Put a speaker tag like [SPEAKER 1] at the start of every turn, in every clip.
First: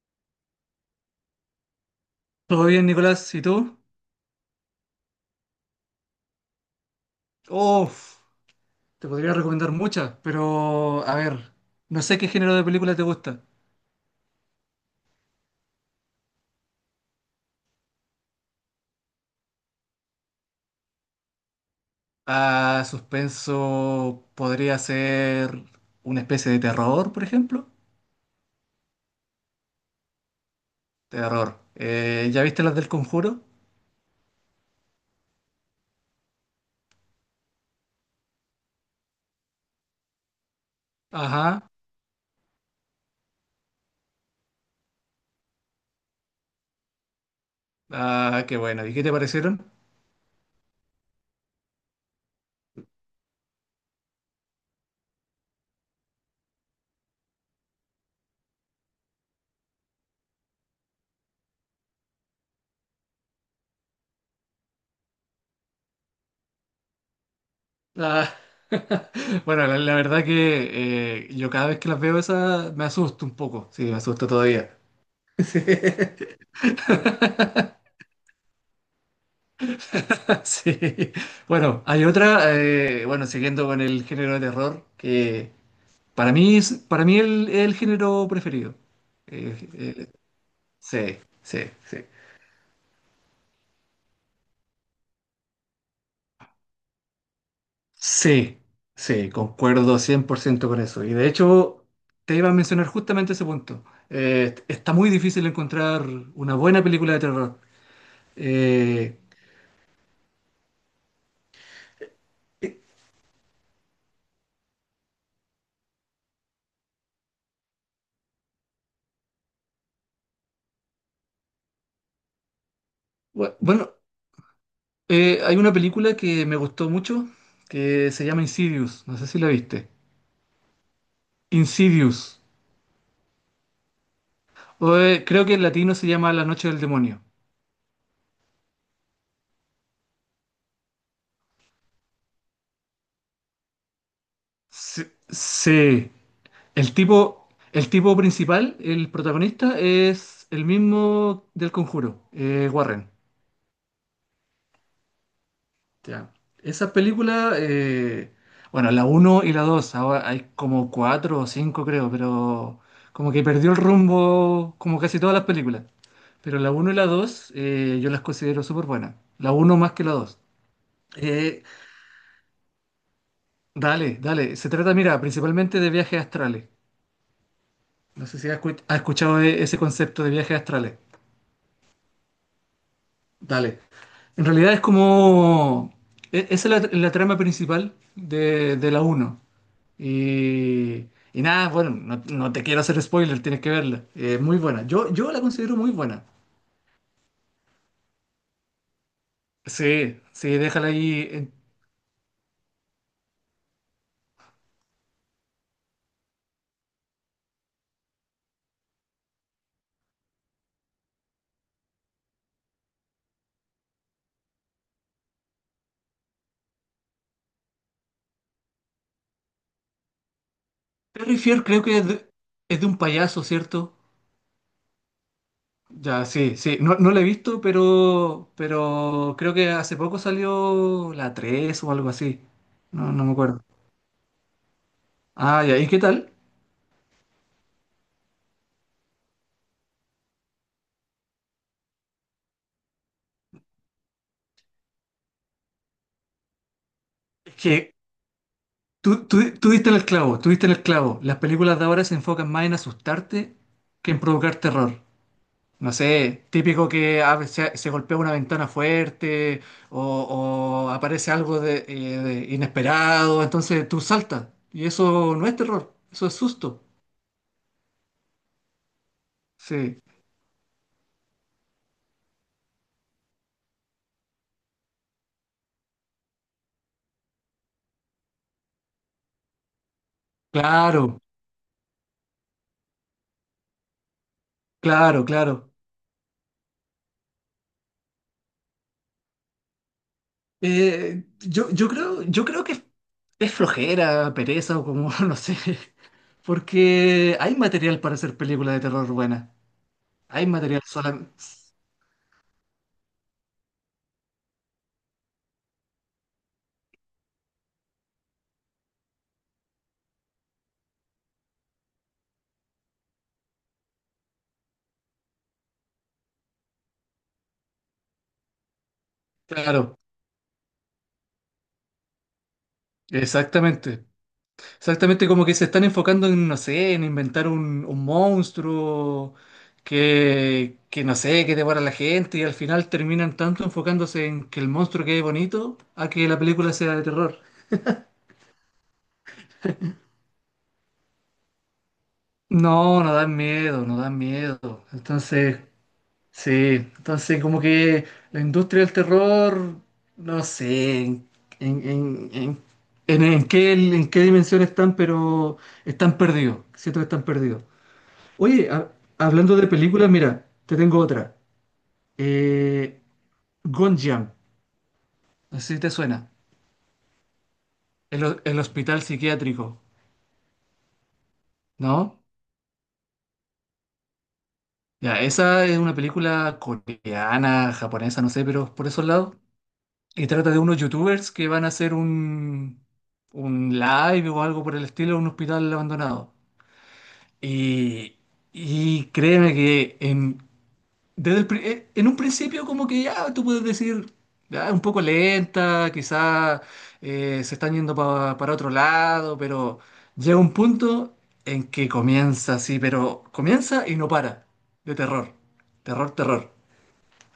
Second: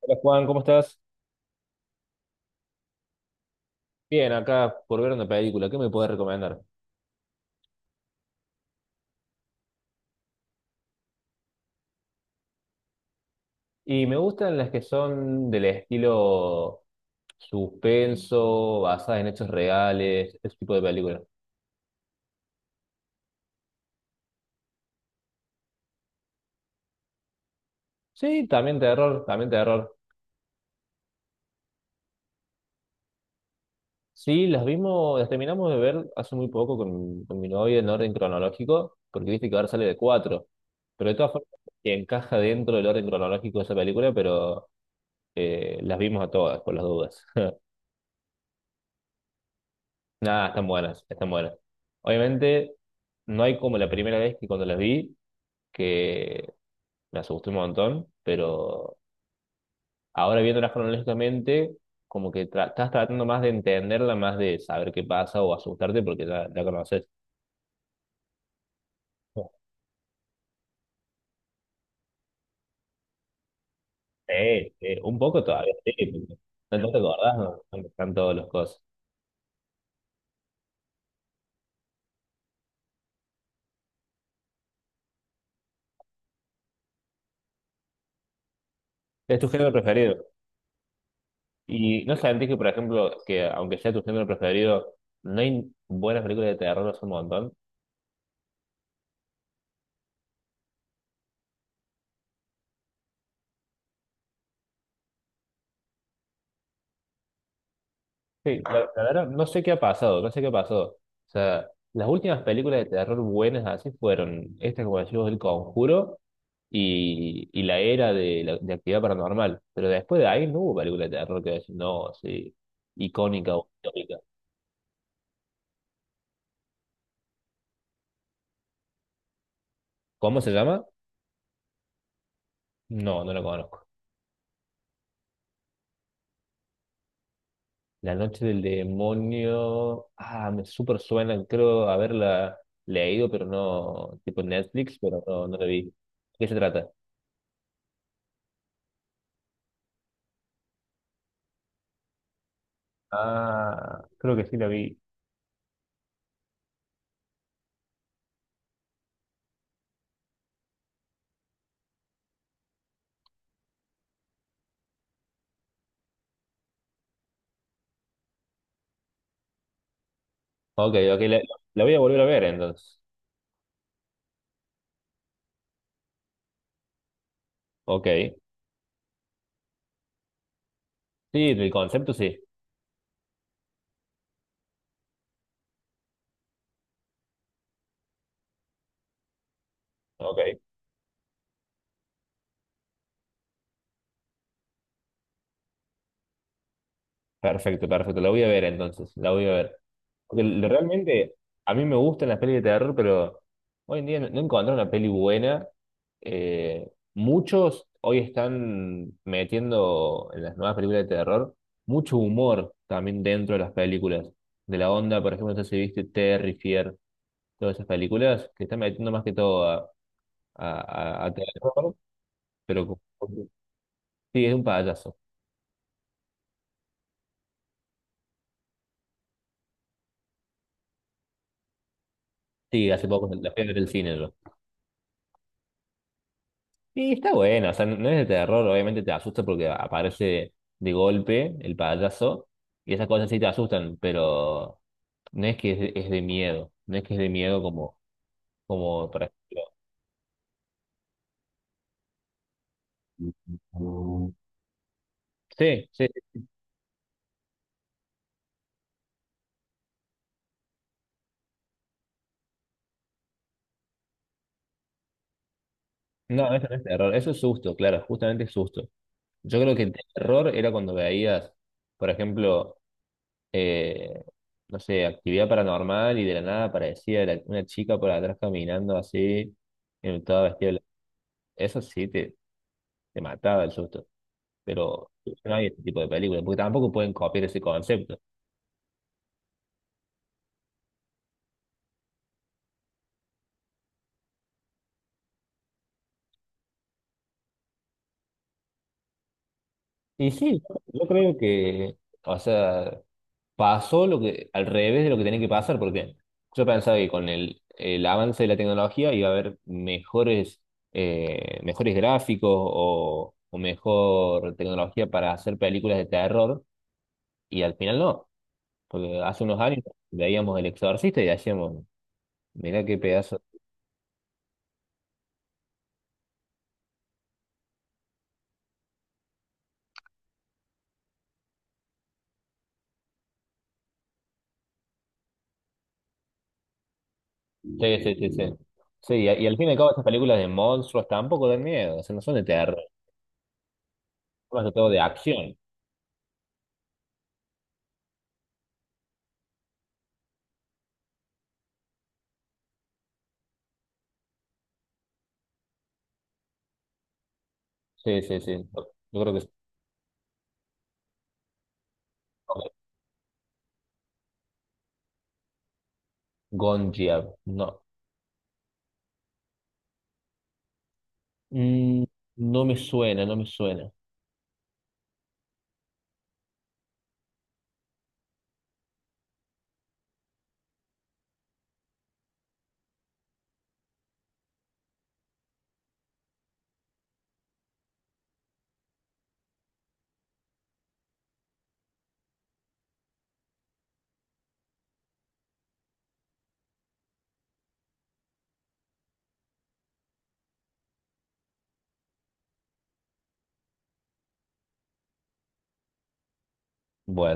[SPEAKER 1] Hola Juan, ¿cómo estás?
[SPEAKER 2] Todo bien, Nicolás, ¿y tú?
[SPEAKER 1] Bien, acá por ver una película, ¿qué me puedes recomendar?
[SPEAKER 2] Uf, te podría recomendar muchas, pero a ver, no sé qué género de película te gusta.
[SPEAKER 1] Y me gustan las que son del estilo suspenso, basadas en hechos reales, ese tipo de películas.
[SPEAKER 2] Ah, suspenso podría ser una especie de terror, por ejemplo.
[SPEAKER 1] Sí, también terror, también terror.
[SPEAKER 2] Terror. ¿Ya viste las del Conjuro?
[SPEAKER 1] Sí, las vimos, las terminamos de ver hace muy poco con mi novia en orden cronológico, porque viste que ahora sale de cuatro. Pero de todas formas,
[SPEAKER 2] Ajá.
[SPEAKER 1] que encaja dentro del orden cronológico de esa película, pero las vimos a todas, por las dudas.
[SPEAKER 2] Ah, qué bueno. ¿Y qué te parecieron?
[SPEAKER 1] Nada, están buenas, están buenas. Obviamente, no hay como la primera vez que cuando las vi, que me asusté un montón, pero ahora viéndolas cronológicamente, como que estás tratando más de entenderla, más de saber qué pasa o asustarte porque ya la conoces.
[SPEAKER 2] Ah, Bueno, la verdad que yo cada vez que las veo esas me asusto un poco. Sí, me asusto
[SPEAKER 1] Sí,
[SPEAKER 2] todavía.
[SPEAKER 1] sí, un poco
[SPEAKER 2] Sí.
[SPEAKER 1] todavía, sí, porque no te acordás, no, no están todos los cosas.
[SPEAKER 2] Sí. Bueno, hay otra, bueno, siguiendo con el género de terror, que para mí es, para mí el género preferido.
[SPEAKER 1] Es tu
[SPEAKER 2] Eh,
[SPEAKER 1] género
[SPEAKER 2] eh,
[SPEAKER 1] preferido.
[SPEAKER 2] sí, sí, sí.
[SPEAKER 1] Y no sentís que, por ejemplo, que aunque sea tu género preferido, no hay buenas películas de terror hace un montón.
[SPEAKER 2] Sí, sí, concuerdo 100% con eso. Y de hecho, te iba a mencionar justamente ese punto. Está muy difícil encontrar una buena película de terror.
[SPEAKER 1] Sí, la
[SPEAKER 2] Eh,
[SPEAKER 1] verdad, no sé qué ha pasado, no sé qué ha pasado. O sea, las últimas películas
[SPEAKER 2] eh,
[SPEAKER 1] de terror buenas así fueron esta, como decimos, El Conjuro y la era de, la, de actividad paranormal. Pero después de ahí no hubo película de terror que decir, no, sí, icónica o
[SPEAKER 2] bueno,
[SPEAKER 1] histórica.
[SPEAKER 2] hay una película que me gustó mucho que se llama Insidious. No sé si la viste.
[SPEAKER 1] ¿Cómo se llama?
[SPEAKER 2] Insidious.
[SPEAKER 1] No, no la conozco.
[SPEAKER 2] Creo que en latino se llama La Noche del Demonio.
[SPEAKER 1] La Noche del Demonio. Ah, me súper suena, creo haberla leído, pero no, tipo Netflix,
[SPEAKER 2] Sí.
[SPEAKER 1] pero no, no la vi. ¿De
[SPEAKER 2] Sí.
[SPEAKER 1] ¿qué se trata?
[SPEAKER 2] El tipo principal, el protagonista, es el mismo del Conjuro, Warren.
[SPEAKER 1] Ah, creo que sí la vi.
[SPEAKER 2] Ya. Esa película, bueno, la uno y la 2, ahora hay como 4 o 5 creo, pero como que perdió el rumbo como casi todas las películas. Pero la uno y la 2, yo las considero súper buenas. La uno más que la 2.
[SPEAKER 1] Ok, ok, le
[SPEAKER 2] Eh,
[SPEAKER 1] la voy a volver a ver entonces.
[SPEAKER 2] dale, dale. Se trata, mira, principalmente de viajes astrales. No
[SPEAKER 1] Ok.
[SPEAKER 2] sé si has escuchado ese concepto de viajes astrales.
[SPEAKER 1] Sí, el concepto sí.
[SPEAKER 2] Dale. En realidad es como... e- Esa es la, la trama principal de la uno.
[SPEAKER 1] Ok.
[SPEAKER 2] Y, y nada, bueno, no, no te quiero hacer spoiler, tienes que verla. Es muy buena. Yo la considero muy buena.
[SPEAKER 1] Perfecto, perfecto. La voy a ver entonces. La voy a ver.
[SPEAKER 2] Sí,
[SPEAKER 1] Porque
[SPEAKER 2] sí, déjala ahí.
[SPEAKER 1] realmente a mí me gustan las pelis de terror, pero hoy en día no, no encontré una peli buena. Muchos hoy están metiendo en las nuevas películas de terror mucho humor también dentro de las películas. De la onda, por ejemplo, no sé si viste Terry Fier, todas esas películas que están metiendo más que todo a, a
[SPEAKER 2] Perry Fier creo
[SPEAKER 1] terror,
[SPEAKER 2] que es
[SPEAKER 1] pero
[SPEAKER 2] de
[SPEAKER 1] con
[SPEAKER 2] un payaso, ¿cierto?
[SPEAKER 1] sí, es un payaso.
[SPEAKER 2] Ya, sí, sí. No, no la he visto, pero creo que hace poco salió la 3 o algo así.
[SPEAKER 1] Sí, hace
[SPEAKER 2] No, no
[SPEAKER 1] poco
[SPEAKER 2] me
[SPEAKER 1] la
[SPEAKER 2] acuerdo.
[SPEAKER 1] fui a ver el cine yo.
[SPEAKER 2] Ah, ya. ¿Y qué tal?
[SPEAKER 1] Y está bueno, o sea, no no es de terror, obviamente te asusta porque aparece de golpe el payaso y esas cosas sí te asustan, pero no es que es de miedo, no es que es de
[SPEAKER 2] Es
[SPEAKER 1] miedo
[SPEAKER 2] que
[SPEAKER 1] como, como por
[SPEAKER 2] tú
[SPEAKER 1] ejemplo.
[SPEAKER 2] diste en el clavo, tú diste en el clavo. Las películas de ahora se enfocan más en asustarte que en provocar terror.
[SPEAKER 1] Sí,
[SPEAKER 2] No
[SPEAKER 1] sí,
[SPEAKER 2] sé, típico que a veces se, se golpea una ventana fuerte o aparece algo de inesperado, entonces tú saltas. Y eso no es terror, eso es
[SPEAKER 1] no, eso no
[SPEAKER 2] susto.
[SPEAKER 1] es terror, eso es susto, claro, justamente es susto. Yo creo que
[SPEAKER 2] Sí,
[SPEAKER 1] terror era cuando veías, por ejemplo, eh, no sé, actividad paranormal y de la nada aparecía una chica por atrás caminando así, toda vestida. De
[SPEAKER 2] claro,
[SPEAKER 1] eso sí te mataba el susto, pero
[SPEAKER 2] claro,
[SPEAKER 1] no hay
[SPEAKER 2] claro.
[SPEAKER 1] ese tipo de películas, porque tampoco pueden copiar ese concepto.
[SPEAKER 2] Yo, yo creo que es flojera, pereza o como, no sé. Porque hay material para hacer películas de terror buenas.
[SPEAKER 1] Y
[SPEAKER 2] Hay
[SPEAKER 1] sí,
[SPEAKER 2] material
[SPEAKER 1] yo
[SPEAKER 2] solamente.
[SPEAKER 1] creo que, o sea, pasó lo que, al revés de lo que tenía que pasar, porque yo pensaba que con el avance de la tecnología iba a haber mejores, mejores gráficos o mejor tecnología para hacer películas de terror, y al final no, porque hace unos años
[SPEAKER 2] Claro,
[SPEAKER 1] veíamos El Exorcista y decíamos, mirá qué pedazo.
[SPEAKER 2] exactamente. Exactamente, como que se están enfocando en, no sé, en inventar un monstruo que, no sé, que devora a la gente y al final terminan tanto enfocándose en que el monstruo quede bonito a que la película sea de terror.
[SPEAKER 1] Sí, sí, sí, sí. Sí, y al fin y al cabo estas películas de monstruos tampoco dan miedo, o sea, no son de terror,
[SPEAKER 2] No, no dan miedo, no dan
[SPEAKER 1] son
[SPEAKER 2] miedo.
[SPEAKER 1] más de todo de acción.
[SPEAKER 2] Entonces, sí, entonces como que la industria del terror, no sé en, en, en, en qué, en qué dimensión están, pero están perdidos, siento que están perdidos.
[SPEAKER 1] Sí, sí, sí.
[SPEAKER 2] Oye,
[SPEAKER 1] Yo creo que es
[SPEAKER 2] hablando de películas, mira, te tengo otra. Eh, Gonjiam, no sé si te suena,
[SPEAKER 1] Gonjiar, no.
[SPEAKER 2] el, el hospital psiquiátrico,
[SPEAKER 1] Mm,
[SPEAKER 2] ¿no?
[SPEAKER 1] no me suena, no me suena.
[SPEAKER 2] Ya, esa es una película coreana, japonesa, no sé, pero por esos lados. Y trata de unos youtubers que van a hacer un live o algo por el estilo en un hospital abandonado. Y, y créeme que en, en un principio como que ya tú puedes decir, "Ah, es un poco lenta, quizás se están yendo para otro lado, pero llega un punto en que comienza así, pero comienza y no para, de terror, terror, terror.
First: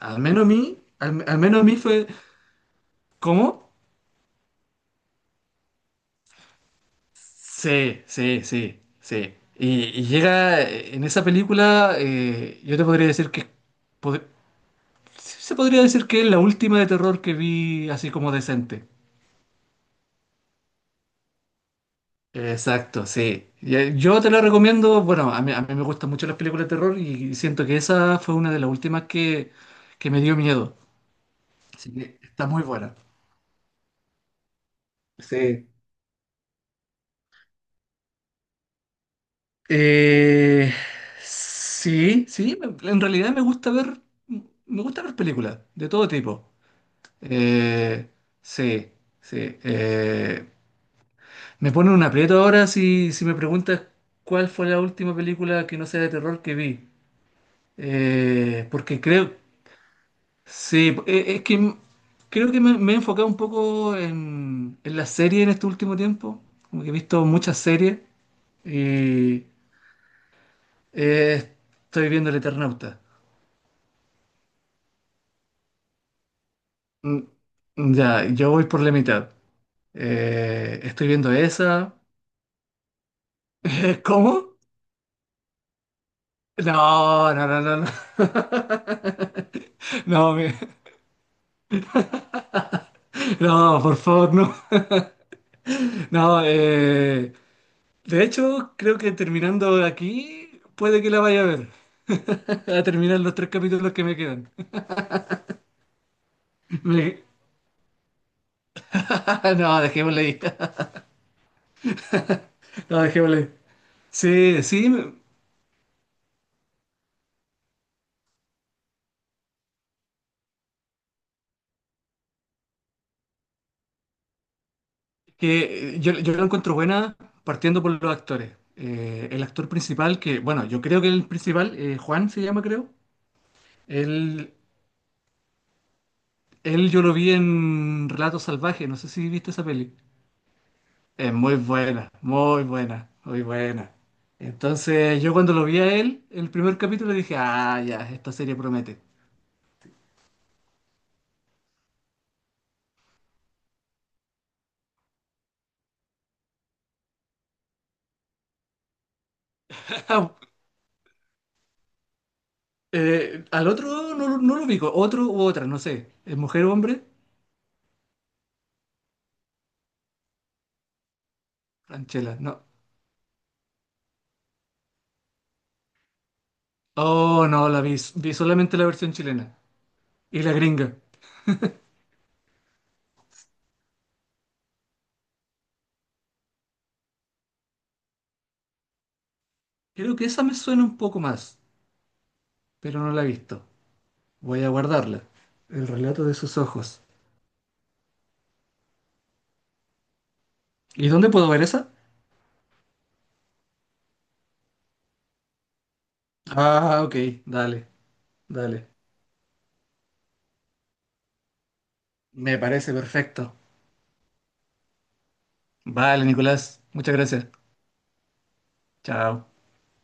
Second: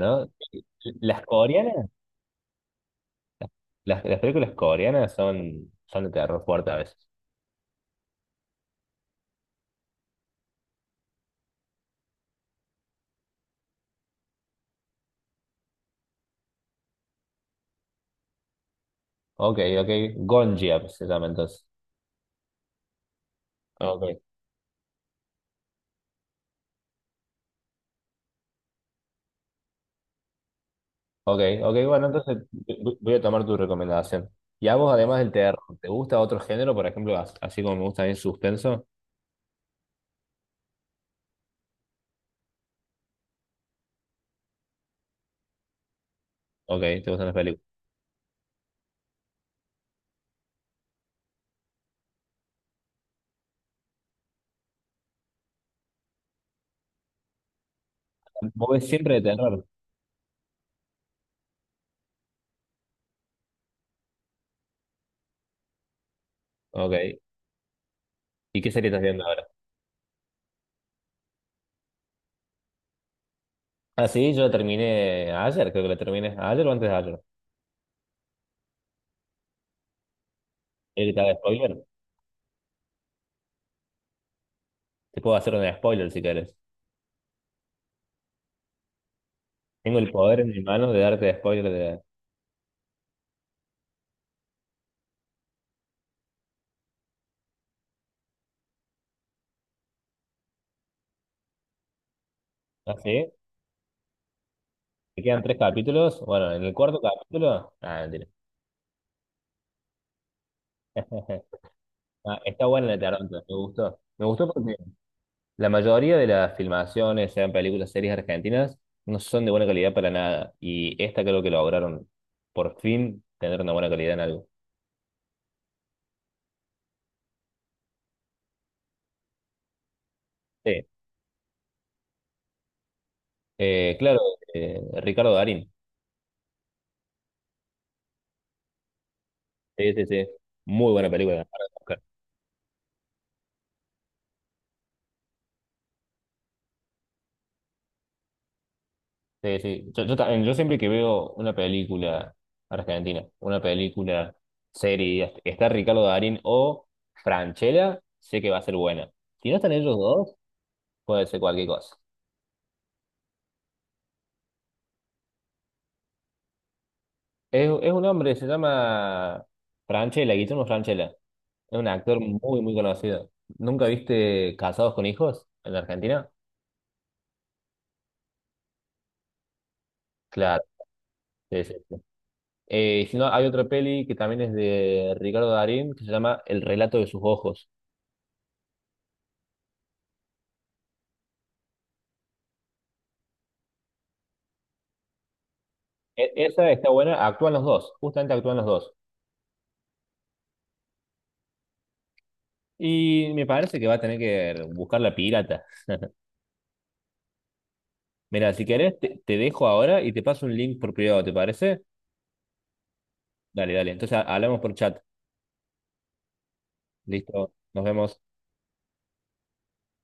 [SPEAKER 2] Al menos a mí,
[SPEAKER 1] las
[SPEAKER 2] al al menos a mí
[SPEAKER 1] coreanas,
[SPEAKER 2] fue, ¿cómo?
[SPEAKER 1] las películas coreanas son, son de terror fuerte a veces.
[SPEAKER 2] Sí, sí, sí, sí. Y llega en esa película, yo te podría decir que pod- sí, se podría decir que es la última de terror que vi así como decente.
[SPEAKER 1] Ok, ok, Gonjiar se llama entonces.
[SPEAKER 2] Exacto, sí. Y,
[SPEAKER 1] Ok.
[SPEAKER 2] yo te la recomiendo, bueno, a mí me gustan mucho las películas de terror y siento que esa fue una de las últimas que me dio miedo.
[SPEAKER 1] Ok, ok,
[SPEAKER 2] Así
[SPEAKER 1] bueno,
[SPEAKER 2] que
[SPEAKER 1] entonces
[SPEAKER 2] está muy buena.
[SPEAKER 1] voy a tomar tu recomendación. ¿Y a vos, además del terror,
[SPEAKER 2] Sí.
[SPEAKER 1] te gusta otro género? Por ejemplo, así como me gusta a el suspenso.
[SPEAKER 2] Eh, en realidad me gusta ver películas de todo tipo.
[SPEAKER 1] Ok, te gustan las películas.
[SPEAKER 2] Eh, sí, sí. eh, Me pone un aprieto ahora si, si me preguntas cuál fue la última película que no sea de terror que vi. Eh,
[SPEAKER 1] ¿Vos ves
[SPEAKER 2] porque
[SPEAKER 1] siempre de
[SPEAKER 2] creo,
[SPEAKER 1] terror?
[SPEAKER 2] sí, creo que me he enfocado un poco en la serie en este último tiempo. Como que he
[SPEAKER 1] Ok.
[SPEAKER 2] visto muchas series
[SPEAKER 1] ¿Y qué serie estás viendo ahora?
[SPEAKER 2] y eh, estoy viendo El Eternauta.
[SPEAKER 1] Ah, sí, yo la terminé ayer, creo que la terminé ayer o antes de
[SPEAKER 2] Mm,
[SPEAKER 1] ayer.
[SPEAKER 2] ya, yo voy por la mitad. Estoy
[SPEAKER 1] ¿Querés que te
[SPEAKER 2] viendo
[SPEAKER 1] haga spoiler?
[SPEAKER 2] esa. ¿Cómo?
[SPEAKER 1] Te puedo hacer un spoiler si querés.
[SPEAKER 2] No, no, no, no, no.
[SPEAKER 1] Tengo el
[SPEAKER 2] No,
[SPEAKER 1] poder en mi mano de darte spoiler de...
[SPEAKER 2] no, por favor, no. No, de hecho, creo que terminando aquí, puede que la vaya a ver. A
[SPEAKER 1] Ah,
[SPEAKER 2] terminar
[SPEAKER 1] sí.
[SPEAKER 2] los tres capítulos que me quedan.
[SPEAKER 1] Te quedan tres capítulos. Bueno, en el cuarto
[SPEAKER 2] Me-
[SPEAKER 1] capítulo... Ah, mentira.
[SPEAKER 2] Ah, no, dejémosle ahí.
[SPEAKER 1] Ah, está buena la de
[SPEAKER 2] No,
[SPEAKER 1] terror,
[SPEAKER 2] dejémosle ahí.
[SPEAKER 1] me gustó. Me gustó
[SPEAKER 2] Sí,
[SPEAKER 1] porque
[SPEAKER 2] sí, me-
[SPEAKER 1] la mayoría de las filmaciones, sean películas, series argentinas, no son de buena calidad para nada. Y esta creo que lograron por fin tener una buena calidad en algo.
[SPEAKER 2] que yo, yo la encuentro buena partiendo por los actores. El actor principal, que, bueno, yo
[SPEAKER 1] Sí,
[SPEAKER 2] creo que el principal, Juan se llama, creo.
[SPEAKER 1] claro,
[SPEAKER 2] Él,
[SPEAKER 1] Ricardo Darín.
[SPEAKER 2] él yo lo vi en Relatos Salvajes, no sé si viste esa
[SPEAKER 1] Sí,
[SPEAKER 2] peli.
[SPEAKER 1] sí, sí. Muy buena
[SPEAKER 2] Es
[SPEAKER 1] película.
[SPEAKER 2] muy
[SPEAKER 1] Para buscar.
[SPEAKER 2] buena, muy buena, muy buena. Entonces, yo cuando lo vi a él, el primer capítulo dije, ah, ya, esta serie promete.
[SPEAKER 1] Sí, sí. Yo siempre que veo una película argentina, una película, serie, está Ricardo Darín o Franchella, sé que va a ser buena. Si no están ellos dos, puede ser cualquier cosa.
[SPEAKER 2] Al otro no, no lo ubico, otro u otra, no sé. ¿Es mujer o hombre?
[SPEAKER 1] Es un hombre, se llama Franchella, Guillermo Franchella. Es un actor
[SPEAKER 2] Franchella,
[SPEAKER 1] muy,
[SPEAKER 2] no.
[SPEAKER 1] muy conocido. ¿Nunca viste Casados con Hijos en la Argentina?
[SPEAKER 2] Oh, no, la vi, vi solamente la versión chilena y la
[SPEAKER 1] Claro,
[SPEAKER 2] gringa.
[SPEAKER 1] sí, sí, sí. Si no, hay otra peli que también es de Ricardo Darín que se llama El relato de sus ojos.
[SPEAKER 2] Creo que esa me suena un poco más, pero no la he visto. Voy a guardarla. El relato de sus
[SPEAKER 1] Esa está
[SPEAKER 2] ojos.
[SPEAKER 1] buena, actúan los dos, justamente actúan los dos.
[SPEAKER 2] ¿Y dónde puedo ver esa?
[SPEAKER 1] Y me parece que va a tener que buscar la pirata.
[SPEAKER 2] Ah, ok, dale,
[SPEAKER 1] Mira, si
[SPEAKER 2] dale.
[SPEAKER 1] querés, te dejo ahora y te paso un link por privado, ¿te parece?
[SPEAKER 2] Me parece perfecto.
[SPEAKER 1] Dale, dale. Entonces hablamos por chat.
[SPEAKER 2] Vale, Nicolás, muchas gracias.
[SPEAKER 1] Listo, nos vemos.
[SPEAKER 2] Chao.